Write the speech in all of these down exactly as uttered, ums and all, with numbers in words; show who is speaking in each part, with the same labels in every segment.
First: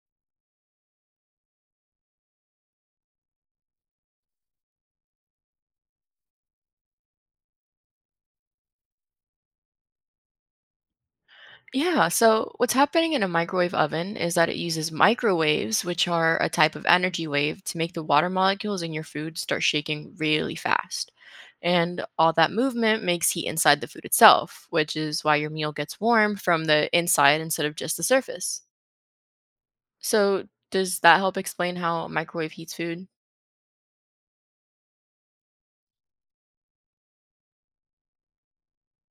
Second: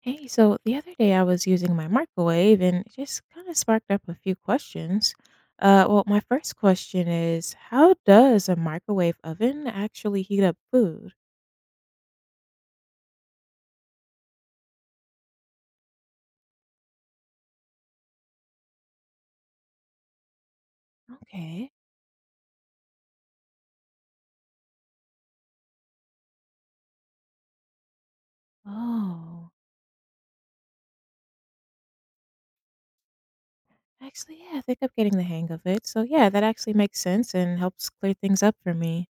Speaker 1: Hey, so the other day I was using my microwave and it just kind of sparked up a few questions. Uh, well, my first question is, how does a microwave oven actually heat up food?
Speaker 2: Yeah, so what's happening in a microwave oven is that it uses microwaves, which are a type of energy wave, to make the water molecules in your food start shaking really fast.
Speaker 1: Okay.
Speaker 2: And all that movement makes heat inside the food itself, which is why your meal gets warm from the inside instead of just the surface.
Speaker 1: Oh,
Speaker 2: So, does that help explain how a microwave heats food?
Speaker 1: actually, yeah, I think I'm getting the hang of it. So, yeah, that actually makes sense and helps clear things up for me.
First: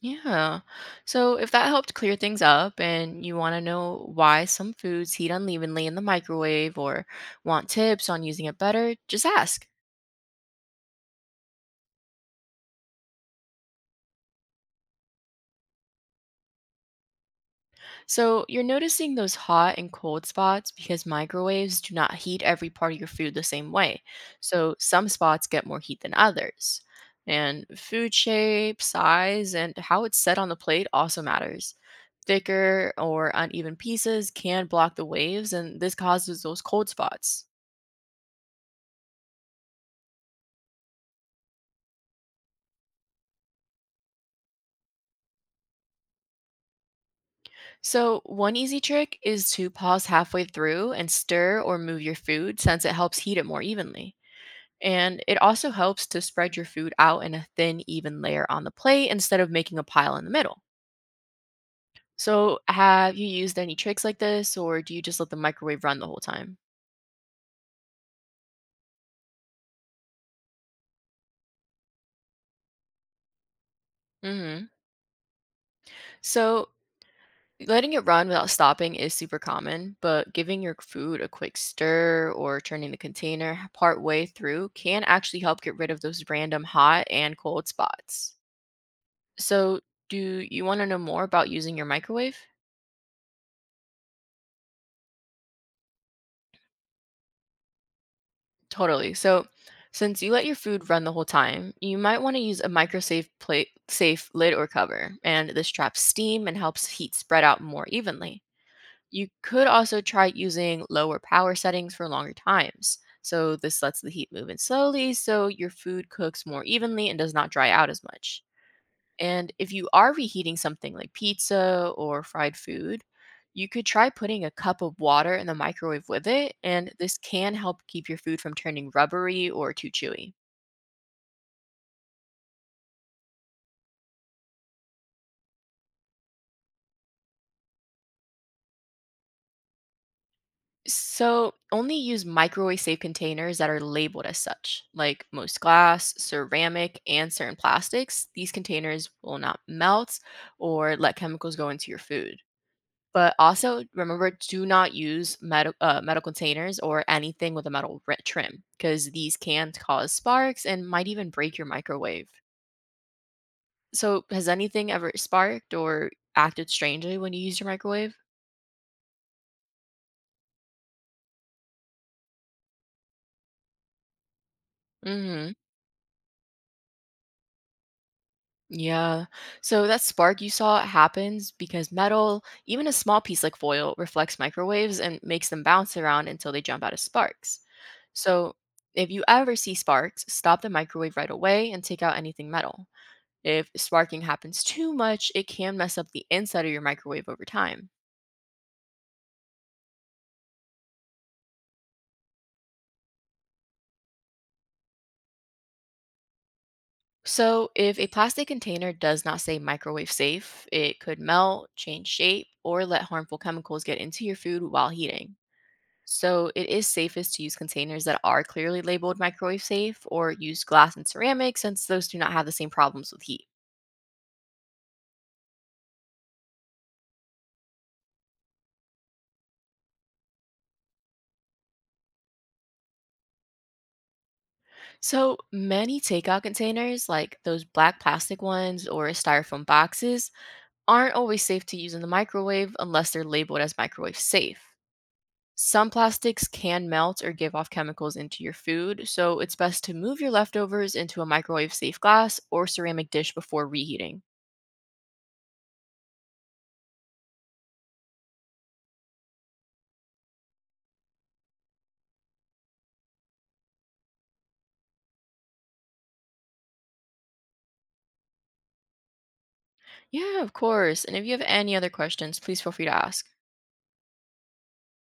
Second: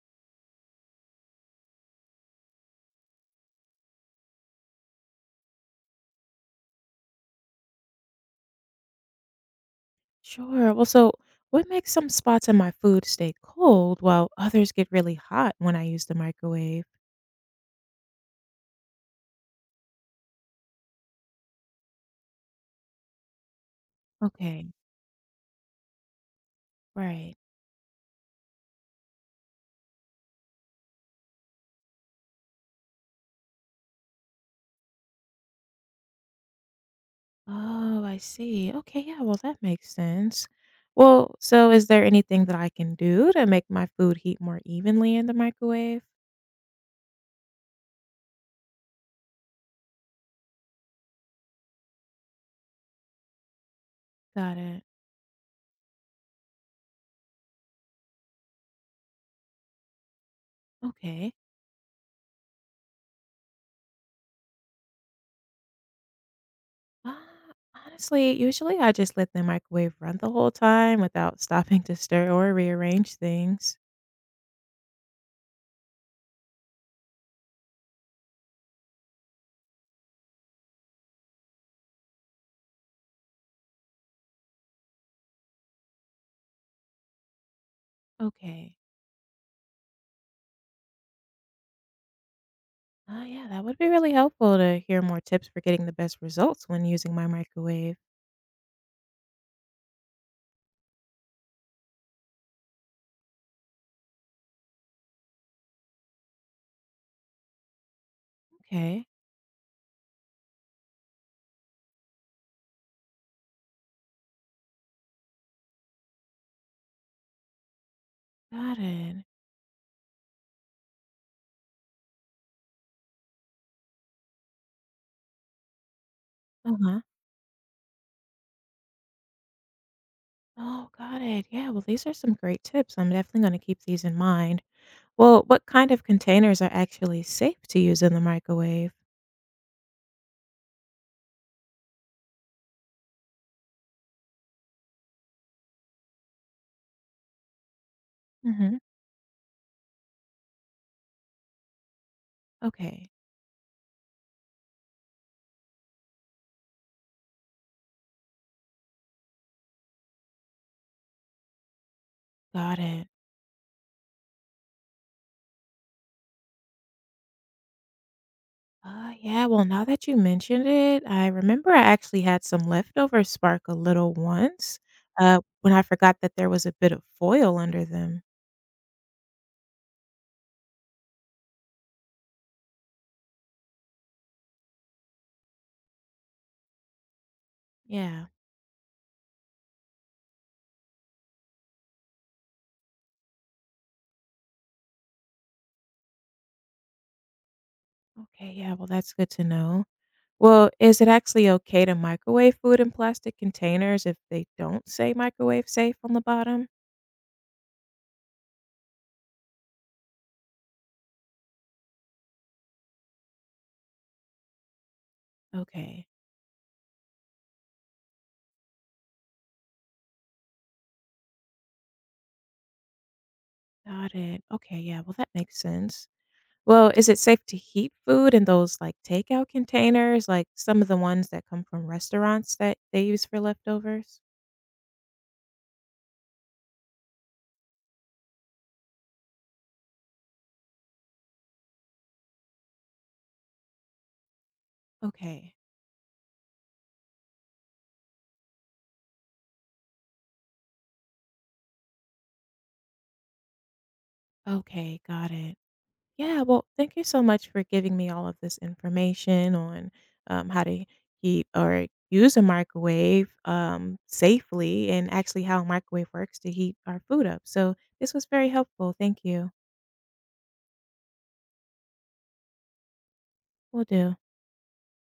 Speaker 2: Yeah. So if that helped clear things up and you want to know why some foods heat unevenly in the microwave or want tips on using it better, just ask.
Speaker 1: Sure. Well, so what makes some spots in my food stay cold while others get really hot when I use the microwave?
Speaker 2: So you're noticing those hot and cold spots because microwaves do not heat every part of your food the same way.
Speaker 1: Okay,
Speaker 2: So some spots get more heat than others.
Speaker 1: right.
Speaker 2: And food shape, size, and how it's set on the plate also matters. Thicker or uneven pieces can block the waves, and this causes those cold spots.
Speaker 1: Oh, I see. Okay, yeah, well, that makes sense. Well, so is there anything that I can do to make my food heat more evenly in the microwave?
Speaker 2: So, one easy trick is to pause halfway through and stir or move your food since it helps heat it more evenly.
Speaker 1: Got it.
Speaker 2: And it also helps to spread your food out in a thin, even layer on the plate instead of making a pile in the middle.
Speaker 1: Okay.
Speaker 2: So, have you used any tricks like this, or do you just let the microwave run the whole time?
Speaker 1: Uh, honestly, usually I just let the microwave run the whole time without stopping to stir or rearrange things.
Speaker 2: Hmm. So, letting it run without stopping is super common, but giving your food a quick stir or turning the container part way through can actually help get rid of those random hot and cold spots.
Speaker 1: Okay.
Speaker 2: So, do you want to know more about using your microwave?
Speaker 1: Oh, yeah, that would be really helpful to hear more tips for getting the best results when using my microwave.
Speaker 2: Totally. So, since you let your food run the whole time, you might want to use a microsafe plate safe lid or cover, and this traps steam and helps heat spread out more evenly.
Speaker 1: Okay.
Speaker 2: You could also try using lower power settings for longer times. So, this lets the heat move in slowly so your food cooks more evenly and does not dry out as much.
Speaker 1: Got it.
Speaker 2: And if you are reheating something like pizza or fried food, you could try putting a cup of water in the microwave with it,
Speaker 1: Uh
Speaker 2: and
Speaker 1: huh.
Speaker 2: this can help keep your food from turning rubbery or too chewy.
Speaker 1: Oh, got it. Yeah, well, these are some great tips. I'm definitely going to keep these in mind. Well, what kind of containers are actually safe to use in the microwave?
Speaker 2: So, only use microwave safe containers that are labeled as such, like most glass, ceramic, and certain plastics. These
Speaker 1: Hmm.
Speaker 2: containers will not melt or let chemicals go into your food.
Speaker 1: Okay,
Speaker 2: But also remember, do not use metal uh, metal containers or anything with a metal ri- trim because these can cause sparks and might even break your microwave.
Speaker 1: got it.
Speaker 2: So, has anything ever sparked or acted strangely when you use your microwave?
Speaker 1: Uh, yeah, well, now that you mentioned it, I remember I actually had some leftover Sparkle little once uh,
Speaker 2: Mm-hmm.
Speaker 1: when I forgot that there was a bit of foil under them.
Speaker 2: Yeah. So that spark you saw happens because metal, even a small piece like foil, reflects microwaves and makes them bounce around until they jump out as sparks.
Speaker 1: Yeah,
Speaker 2: So if you ever see sparks, stop the microwave right away and take out anything metal. If sparking happens too much, it can mess up the inside of your microwave over time.
Speaker 1: okay, yeah, well, that's good to know. Well, is it actually okay to microwave food in plastic containers if they don't say microwave safe on the bottom?
Speaker 2: So, if a plastic container does not say microwave safe, it could melt, change shape, or let harmful chemicals get into your food while heating.
Speaker 1: Okay,
Speaker 2: So, it is safest to use containers that are clearly labeled microwave safe or use glass and ceramic since those do not have the same problems with heat.
Speaker 1: got it. Okay, yeah, well, that makes sense. Well, is it safe to heat food in those, like, takeout containers, like some of the ones that come from restaurants that they use for leftovers?
Speaker 2: So, many takeout containers, like those black plastic ones or styrofoam boxes, aren't always safe to use in the microwave unless they're labeled as microwave safe.
Speaker 1: Okay.
Speaker 2: Some plastics can melt or give off chemicals into your food, so it's best to move your leftovers into a microwave safe glass or ceramic dish before reheating.
Speaker 1: Okay, got it. Yeah, well, thank you so much for giving me all of this information on, um, how to heat or use a microwave, um, safely and actually how a microwave works to heat our food up. So, this was very helpful. Thank you.
Speaker 2: Yeah, of course. And if you have any other questions, please feel free to ask.
Speaker 1: Will do.